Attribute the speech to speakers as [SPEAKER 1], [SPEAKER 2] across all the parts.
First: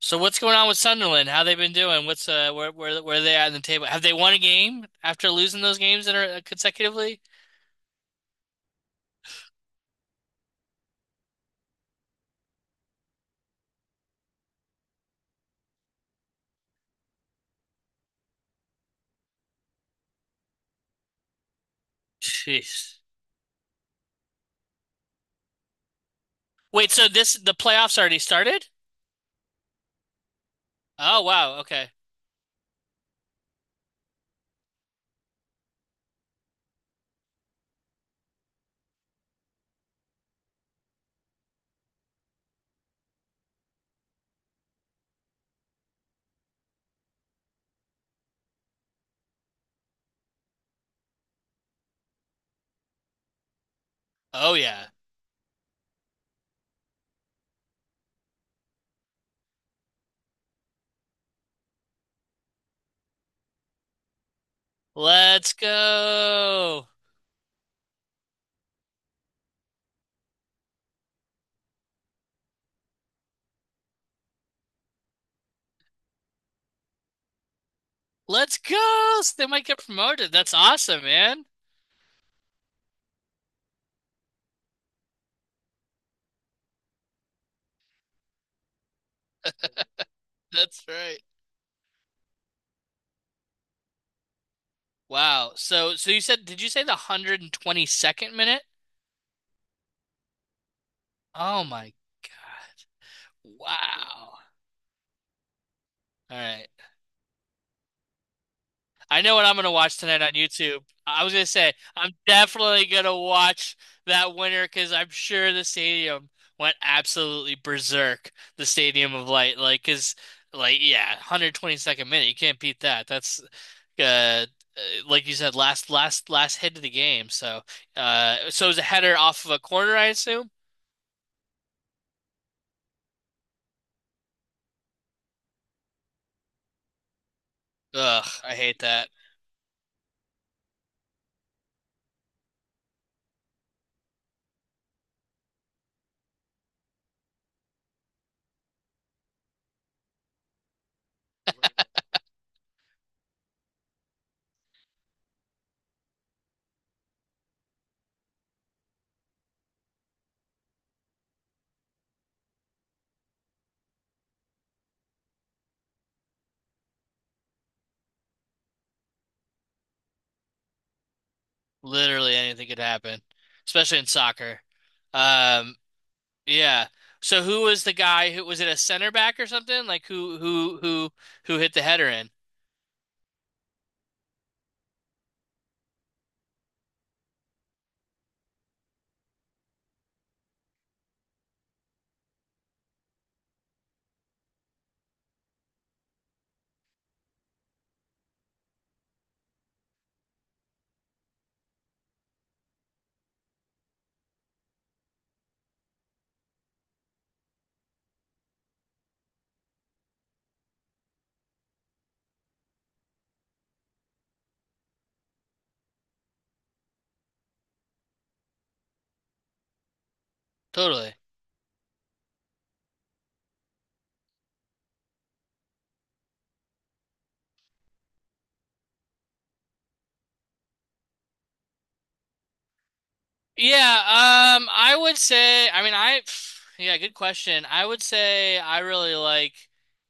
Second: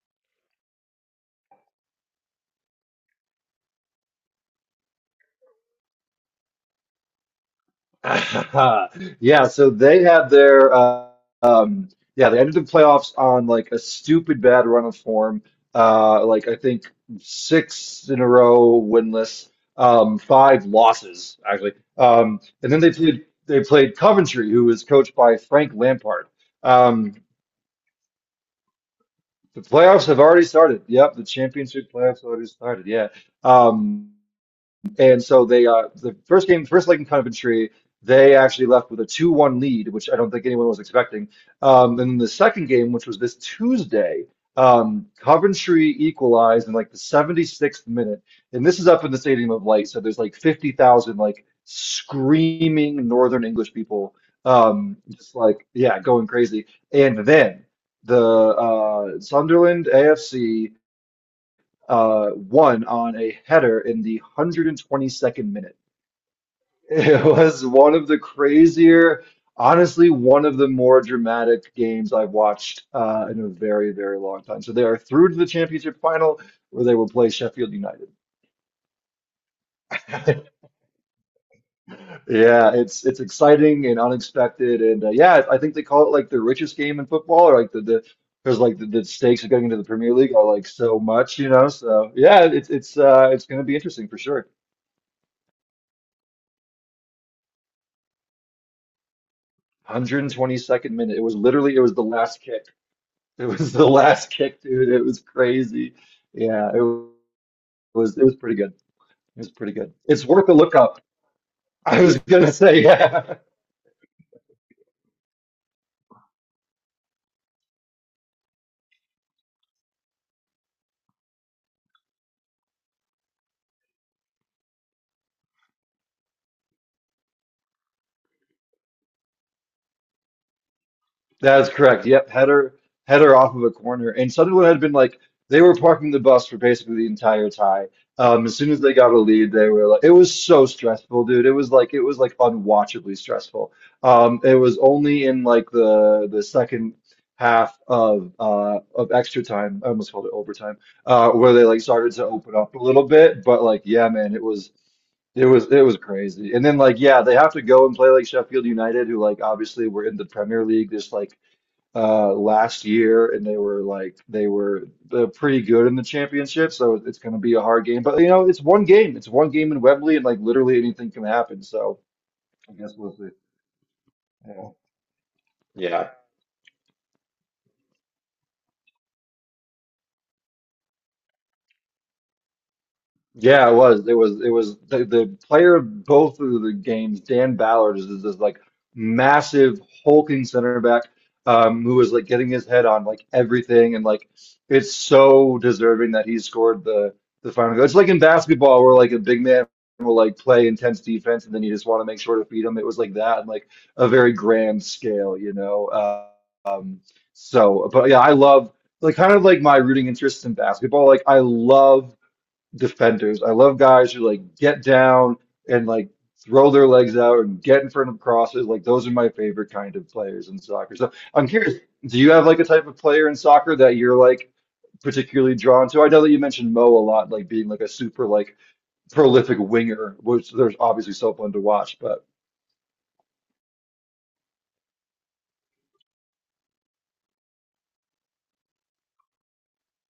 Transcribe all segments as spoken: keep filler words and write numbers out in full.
[SPEAKER 1] So what's going on with Sunderland? How they been doing? What's uh where where where are they at in the table? Have they won a game after losing those games that are uh, consecutively?
[SPEAKER 2] Yeah, so they had their uh, um yeah, they ended the playoffs on like a stupid bad run of form. Uh like I think six in a row winless, um five losses actually. Um and then they
[SPEAKER 1] Jeez.
[SPEAKER 2] played they played Coventry, who was coached by Frank Lampard.
[SPEAKER 1] Wait, so
[SPEAKER 2] Um
[SPEAKER 1] this the playoffs already started?
[SPEAKER 2] the playoffs have already started. Yep,
[SPEAKER 1] Oh
[SPEAKER 2] the
[SPEAKER 1] wow, okay.
[SPEAKER 2] championship playoffs already started. Yeah. Um and so they uh the first game, first leg in Coventry, they actually left with a two one lead, which I don't think anyone was expecting. Um, and the second game, which was this Tuesday, um, Coventry equalized in like the seventy-sixth minute. And this is up in the Stadium of Light, so there's like fifty thousand like screaming Northern English people,
[SPEAKER 1] Oh yeah.
[SPEAKER 2] um, just like yeah, going crazy. And then the uh, Sunderland A F C uh, one on a header in the one hundred twenty-second
[SPEAKER 1] Let's
[SPEAKER 2] minute.
[SPEAKER 1] go.
[SPEAKER 2] It was one of the crazier, honestly, one of the more dramatic games I've watched uh, in a very, very long time. So they are through to the championship final, where they will play Sheffield United.
[SPEAKER 1] Let's go. So they might get promoted. That's awesome, man.
[SPEAKER 2] Yeah, it's it's exciting and unexpected, and uh, yeah, I think they call it like the richest game in football, or like the the because like the, the stakes of getting into the Premier League are like
[SPEAKER 1] That's
[SPEAKER 2] so
[SPEAKER 1] right.
[SPEAKER 2] much, you know. So yeah, it's it's uh, it's going to be interesting for sure.
[SPEAKER 1] Wow. So so you said did you say the one hundred twenty-second minute?
[SPEAKER 2] one hundred twenty-second minute. It was
[SPEAKER 1] Oh
[SPEAKER 2] literally, it
[SPEAKER 1] my
[SPEAKER 2] was the last kick.
[SPEAKER 1] God.
[SPEAKER 2] It was the last
[SPEAKER 1] Wow.
[SPEAKER 2] kick, dude. It was crazy.
[SPEAKER 1] All right.
[SPEAKER 2] Yeah, it was, it was pretty good. It
[SPEAKER 1] I know what
[SPEAKER 2] was
[SPEAKER 1] I'm gonna
[SPEAKER 2] pretty good.
[SPEAKER 1] watch tonight
[SPEAKER 2] It's
[SPEAKER 1] on
[SPEAKER 2] worth a look
[SPEAKER 1] YouTube.
[SPEAKER 2] up.
[SPEAKER 1] I was gonna say
[SPEAKER 2] I
[SPEAKER 1] I'm
[SPEAKER 2] was gonna say,
[SPEAKER 1] definitely gonna
[SPEAKER 2] yeah.
[SPEAKER 1] watch that winner because I'm sure the stadium went absolutely berserk. The Stadium of Light, like, cause, like, yeah, one hundred twenty-second minute, you can't beat that. That's, uh, uh, like you said, last last last hit of the game. So, uh, so it was a header off of a corner, I assume.
[SPEAKER 2] That's correct. Yep, header header off of a corner, and Sunderland had been like they were parking the bus for basically the entire tie.
[SPEAKER 1] Ugh,
[SPEAKER 2] Um,
[SPEAKER 1] I
[SPEAKER 2] as soon
[SPEAKER 1] hate
[SPEAKER 2] as they
[SPEAKER 1] that.
[SPEAKER 2] got a lead, they were like, it was so stressful, dude. It was like it was like unwatchably stressful. Um, it was only in like the the second half of uh of extra time, I almost called it overtime, uh, where they like started to open up a little bit. But like, yeah, man, it was. It was it was crazy. And then like yeah, they have to go and play like Sheffield United, who like obviously were in the Premier League this like uh last year, and they were like they were uh, pretty good in the championship, so it's going to be a hard game. But you know, it's one game it's one game in Wembley, and like literally anything can happen. So
[SPEAKER 1] Literally anything
[SPEAKER 2] I
[SPEAKER 1] could
[SPEAKER 2] guess we'll
[SPEAKER 1] happen,
[SPEAKER 2] see.
[SPEAKER 1] especially in soccer.
[SPEAKER 2] Yeah.
[SPEAKER 1] Um,
[SPEAKER 2] Yeah.
[SPEAKER 1] Yeah. So who was the guy? Who was it a center back or something? Like who who who who hit the header in?
[SPEAKER 2] Yeah, it was. It was. It was the, the player of both of the games. Dan Ballard is, is this like massive hulking center back, um, who is like getting his head on like everything, and like it's so deserving that he scored the the final goal. It's like in basketball where like a big man will like play intense defense, and then you just want to make sure to feed him. It was like that, and like a very grand scale, you know. Uh, um, so, but yeah, I love like kind of like my rooting interests in basketball. Like I love defenders. I love guys who like get down and like throw their legs out and get in front of crosses. Like those are my favorite kind of players in soccer. So
[SPEAKER 1] Totally.
[SPEAKER 2] I'm curious, do you have like a type of player in soccer that you're like particularly drawn to? I know that you mentioned Mo a lot, like being like a super like prolific winger, which there's obviously so fun to watch. But
[SPEAKER 1] Yeah, um I would say I mean I yeah, good question. I would say I really like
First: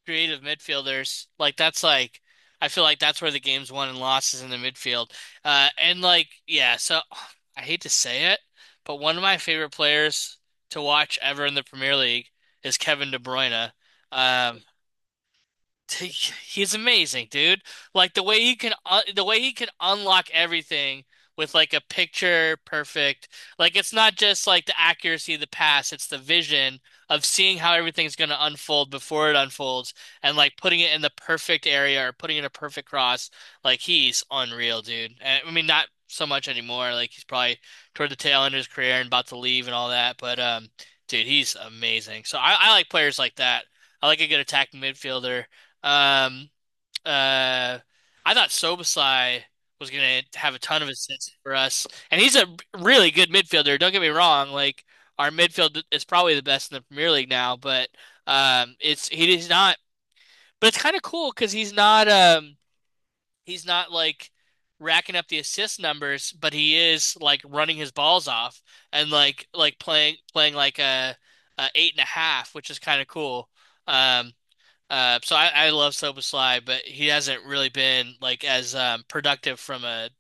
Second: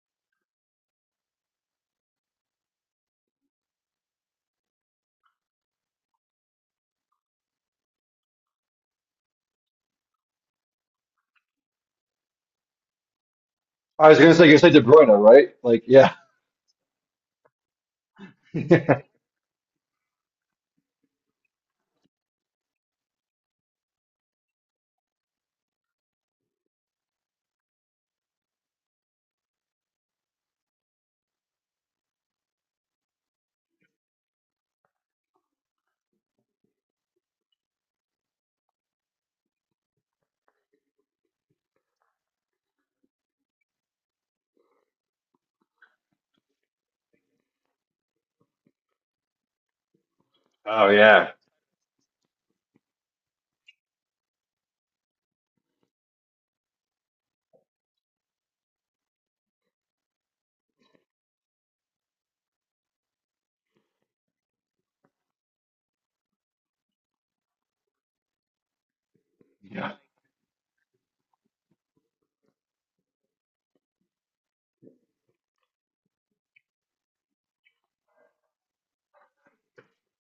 [SPEAKER 1] creative midfielders. Like that's like I feel like that's where the game's won and lost is in the midfield. Uh and like yeah, so I hate to say it, but one of my favorite players to watch ever in the Premier League is Kevin De Bruyne.
[SPEAKER 2] I was gonna say, you
[SPEAKER 1] Um
[SPEAKER 2] said De Bruyne, right? Like yeah.
[SPEAKER 1] He's amazing, dude. Like the way he can uh, the way he can unlock everything with like a picture perfect. Like it's not just like the accuracy of the pass, it's the vision of seeing how everything's going to unfold before it unfolds and like putting it in the perfect area or putting in a perfect cross. Like he's unreal, dude. And, I mean not so much anymore. Like he's probably toward the tail end of his career and about to leave and all that, but um dude, he's amazing. So I, I like players like that. I like a good attacking midfielder. Um, uh, I thought Sobasai was gonna have a ton of
[SPEAKER 2] Oh
[SPEAKER 1] assists
[SPEAKER 2] yeah.
[SPEAKER 1] for us, and he's a really good midfielder. Don't get me wrong; like our midfield is probably the best in the Premier League now, but um, it's he's not. But it's kind of cool because he's not um he's not like racking up the assist numbers, but he is like running his balls off and like like playing playing like a, a eight and a half, which is kind of cool. Um, uh, so I, I love Soba but he hasn't really been like as um, productive from a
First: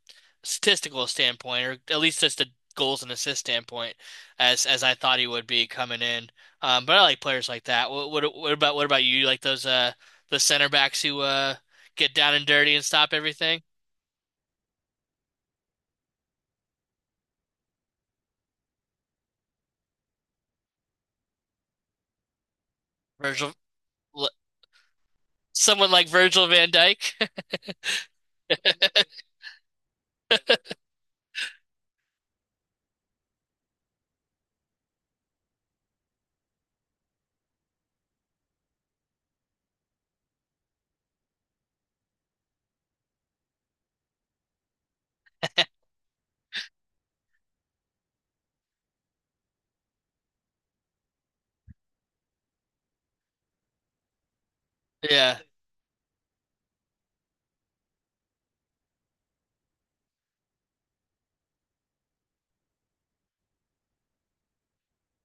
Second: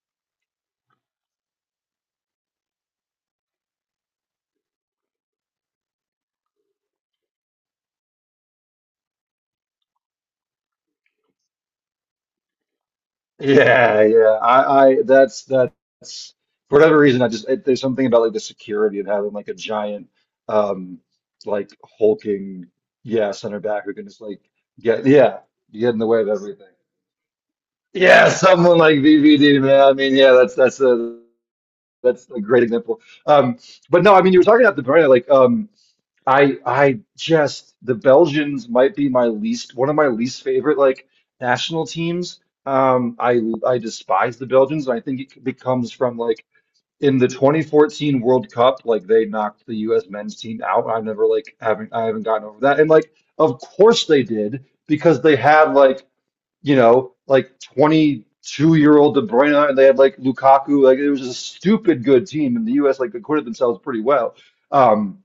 [SPEAKER 1] statistical standpoint, or at least just a goals and assist standpoint, as as I thought he would be coming in. Um, but I like players like that. What, what what about what about you? You like those uh the center backs who uh get down and dirty and stop everything?
[SPEAKER 2] Yeah, yeah. I, I that's that's for whatever reason, I just it, there's something about like the security of having like a giant um like hulking, yeah,
[SPEAKER 1] Virgil,
[SPEAKER 2] center back who can just like get yeah
[SPEAKER 1] someone
[SPEAKER 2] get in the
[SPEAKER 1] like
[SPEAKER 2] way of
[SPEAKER 1] Virgil
[SPEAKER 2] everything.
[SPEAKER 1] van Dijk.
[SPEAKER 2] Yeah, someone like V V D, man. I mean, yeah, that's that's a that's a great example. Um, but no, I mean, you were talking about the Bruyne like um. I I just, the Belgians might be my least, one of my least favorite like national teams. Um, I I despise the Belgians. And I think it becomes from like in the twenty fourteen World Cup, like they knocked the U S men's team out. I've never like, haven't I haven't gotten over that. And like of course they did because they
[SPEAKER 1] Yeah.
[SPEAKER 2] had like, you know, like, twenty-two year old De Bruyne, and they had like Lukaku. Like it was a stupid good team, and the U S like acquitted themselves pretty well. Um.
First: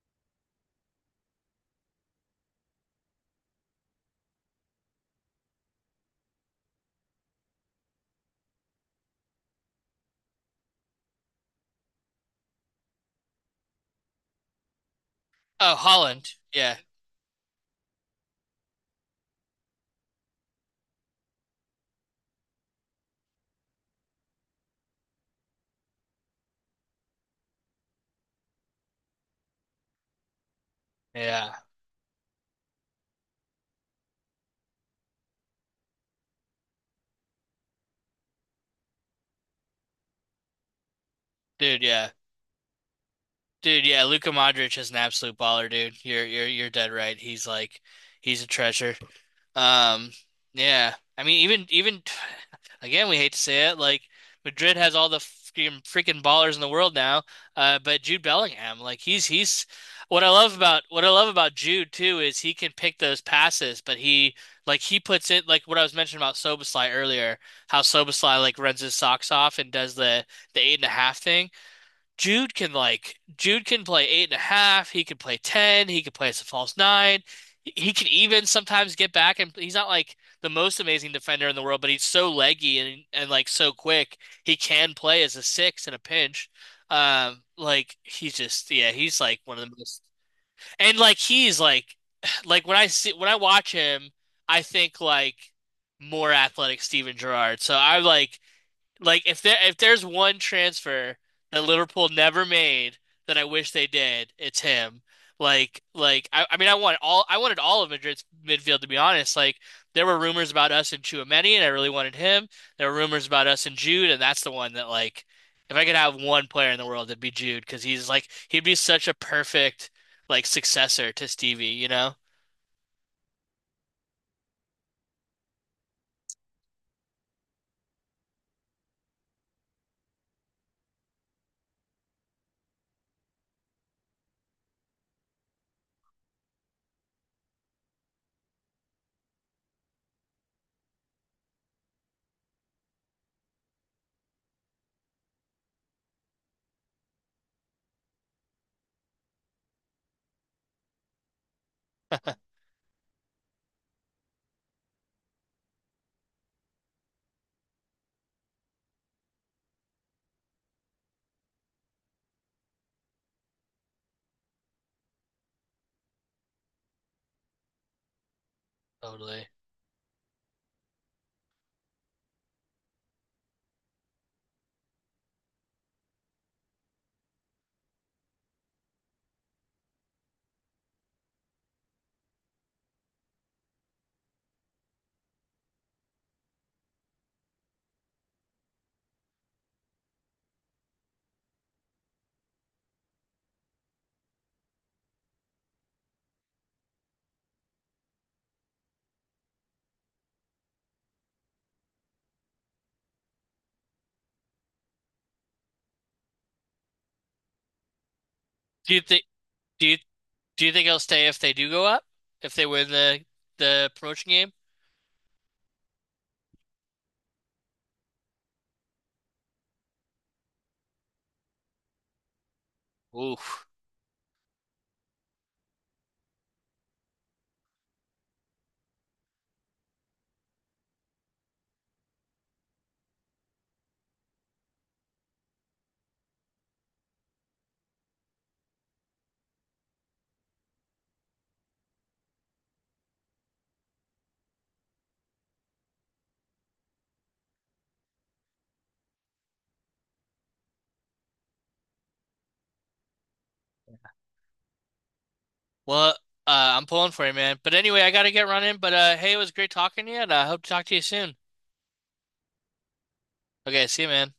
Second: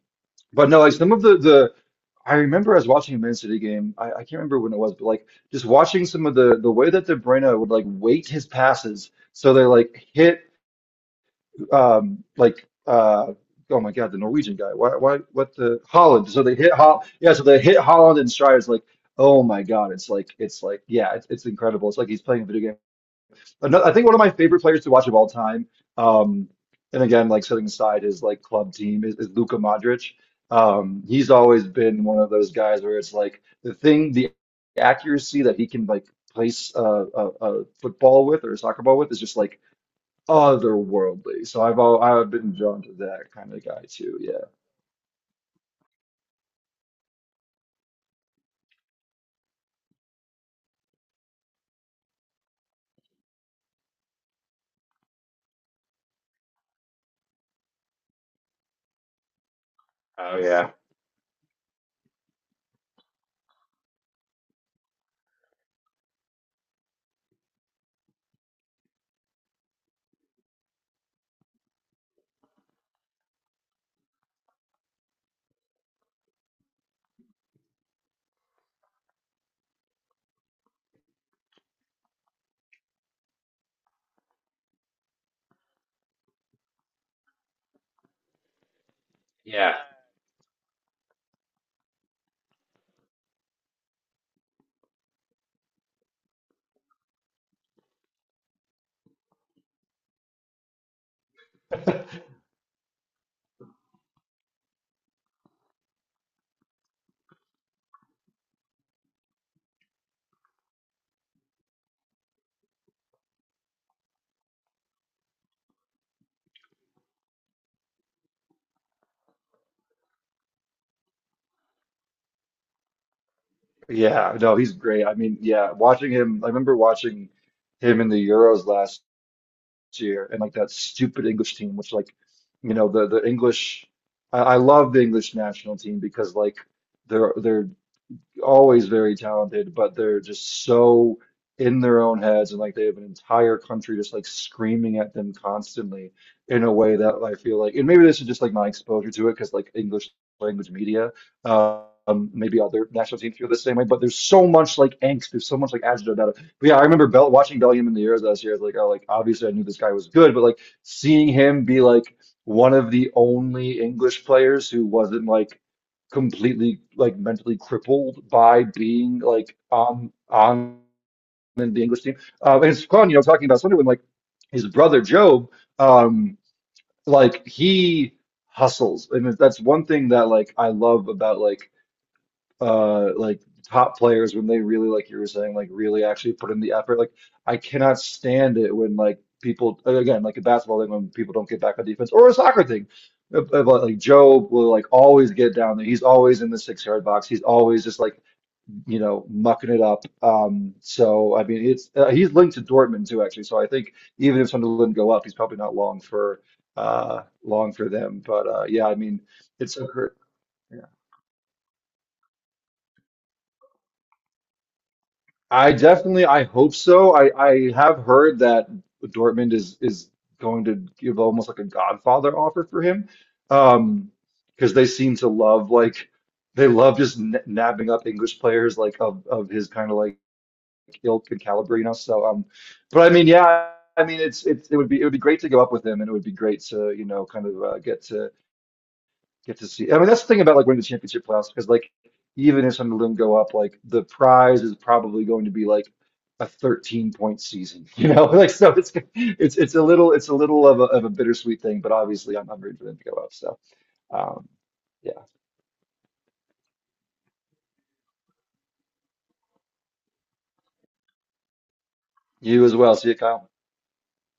[SPEAKER 2] But no, like some of the the I remember I was watching a Man City game. I, I can't remember when it was, but like, just watching some of the the way that De Bruyne would like weight his passes so they like hit um like uh oh my God, the Norwegian guy, why why what,
[SPEAKER 1] Oh,
[SPEAKER 2] the
[SPEAKER 1] Holland.
[SPEAKER 2] Holland, so they hit
[SPEAKER 1] Yeah.
[SPEAKER 2] Hol yeah so they hit Holland and Strides, like, oh my God, it's like, it's like yeah, it's it's incredible, it's like he's playing a video game. Another, I think, one of my favorite players to watch of all time, um, and again, like setting aside his like club team, is, is Luka Modric. Um, he's
[SPEAKER 1] Yeah.
[SPEAKER 2] always been one of those guys where it's like the thing, the accuracy that he can like place a, a, a football with, or a soccer ball with, is just like otherworldly. So I've
[SPEAKER 1] Dude,
[SPEAKER 2] all,
[SPEAKER 1] yeah.
[SPEAKER 2] I've been drawn to that kind of guy
[SPEAKER 1] Dude, yeah,
[SPEAKER 2] too.
[SPEAKER 1] Luka
[SPEAKER 2] Yeah.
[SPEAKER 1] Modric is an absolute baller, dude. You're you're you're dead right. He's like he's a treasure. Um, yeah. I mean, even even again, we hate to say it, like Madrid has all the freaking freaking ballers in the world now. Uh, but Jude Bellingham, like he's he's what I
[SPEAKER 2] Oh
[SPEAKER 1] love
[SPEAKER 2] yeah.
[SPEAKER 1] about what I love about Jude too is he can pick those passes, but he like he puts it like what I was mentioning about Szoboszlai earlier, how Szoboszlai like runs his socks off and does the the eight and a half thing. Jude can like Jude can play eight and a half. He can play ten. He can play as a false nine. He can even sometimes get back and he's not like the most amazing defender in the world, but he's so leggy and and like so quick. He can play as a six in a pinch. Um, like he's just yeah, he's like one of the
[SPEAKER 2] Yeah.
[SPEAKER 1] most and like he's like like when I see when I watch him, I think like more athletic Steven Gerrard. So I like like if there if there's one transfer that Liverpool never made that I wish they did, it's him. Like like I, I mean I want all I wanted all of Madrid's midfield to be honest. Like there were rumors about us and Tchouaméni and I really wanted him. There were rumors about us and Jude and that's the one that like if I could have one player in the world it'd be Jude because he's like he'd be such a perfect like successor to Stevie, you know?
[SPEAKER 2] Yeah, no, he's great. I mean, yeah, watching him, I remember watching him in the Euros last year, and like that stupid English team, which, like, you know, the the English, I, I love the English national team, because like they're they're always very talented, but they're just so in their own heads, and like they have an entire country just like screaming at them constantly, in a way that I feel like, and maybe this is just like my exposure to it because like English language media, um, maybe other national teams feel the same way. But there's so much like angst, there's so much like agita about it. But yeah, I remember Bell watching Bellingham in the Euros last year. I was like, oh, like, obviously I knew this guy was good, but like seeing him be like one of the only English players who wasn't like completely like mentally crippled by being
[SPEAKER 1] Totally.
[SPEAKER 2] like on on the English team. Uh, and it's fun, you know, talking about Sunderland, like his brother Job, um, like he hustles, and that's one thing that like I love about like uh like top players when they really like, you were saying, like really actually put in the effort. Like I cannot stand it when like people, again like a basketball thing, when people don't get back on defense, or a soccer thing. If- if, Like Joe will like always get down there, he's always in the six yard box, he's always just like, you know, mucking it up. Um so I mean, it's uh, he's linked to Dortmund too, actually. So I think even if Sunderland didn't go up, he's probably not long for uh long for them. But uh yeah,
[SPEAKER 1] Do
[SPEAKER 2] I
[SPEAKER 1] you
[SPEAKER 2] mean,
[SPEAKER 1] think
[SPEAKER 2] it's a
[SPEAKER 1] do you
[SPEAKER 2] hurt.
[SPEAKER 1] do you think he'll stay if they do go up? If they win the the promotion game?
[SPEAKER 2] I definitely, I hope so. I, I have heard that Dortmund is is going to give almost like a Godfather offer for him,
[SPEAKER 1] Oof.
[SPEAKER 2] um, because they seem to love like they love just n nabbing up English players like of of his kind of like ilk and caliber, you know. So um, but I mean, yeah, I mean, it's it's it would be it would be great to go up with him, and it would be great to, you know, kind of uh, get to get to see. I mean, that's the thing about like winning the championship playoffs, because like even if some of them go up, like the prize is probably going to be like a thirteen point season, you know? Like so, it's it's it's a little it's a little of a of a bittersweet thing, but obviously I'm, I'm rooting for them to go up. So um, yeah,
[SPEAKER 1] Well, uh, I'm pulling for you, man. But anyway, I gotta get running. But uh, hey, it was great talking to you, and I hope to talk to you soon.
[SPEAKER 2] you as well. See you, Kyle.
[SPEAKER 1] Okay, see you, man.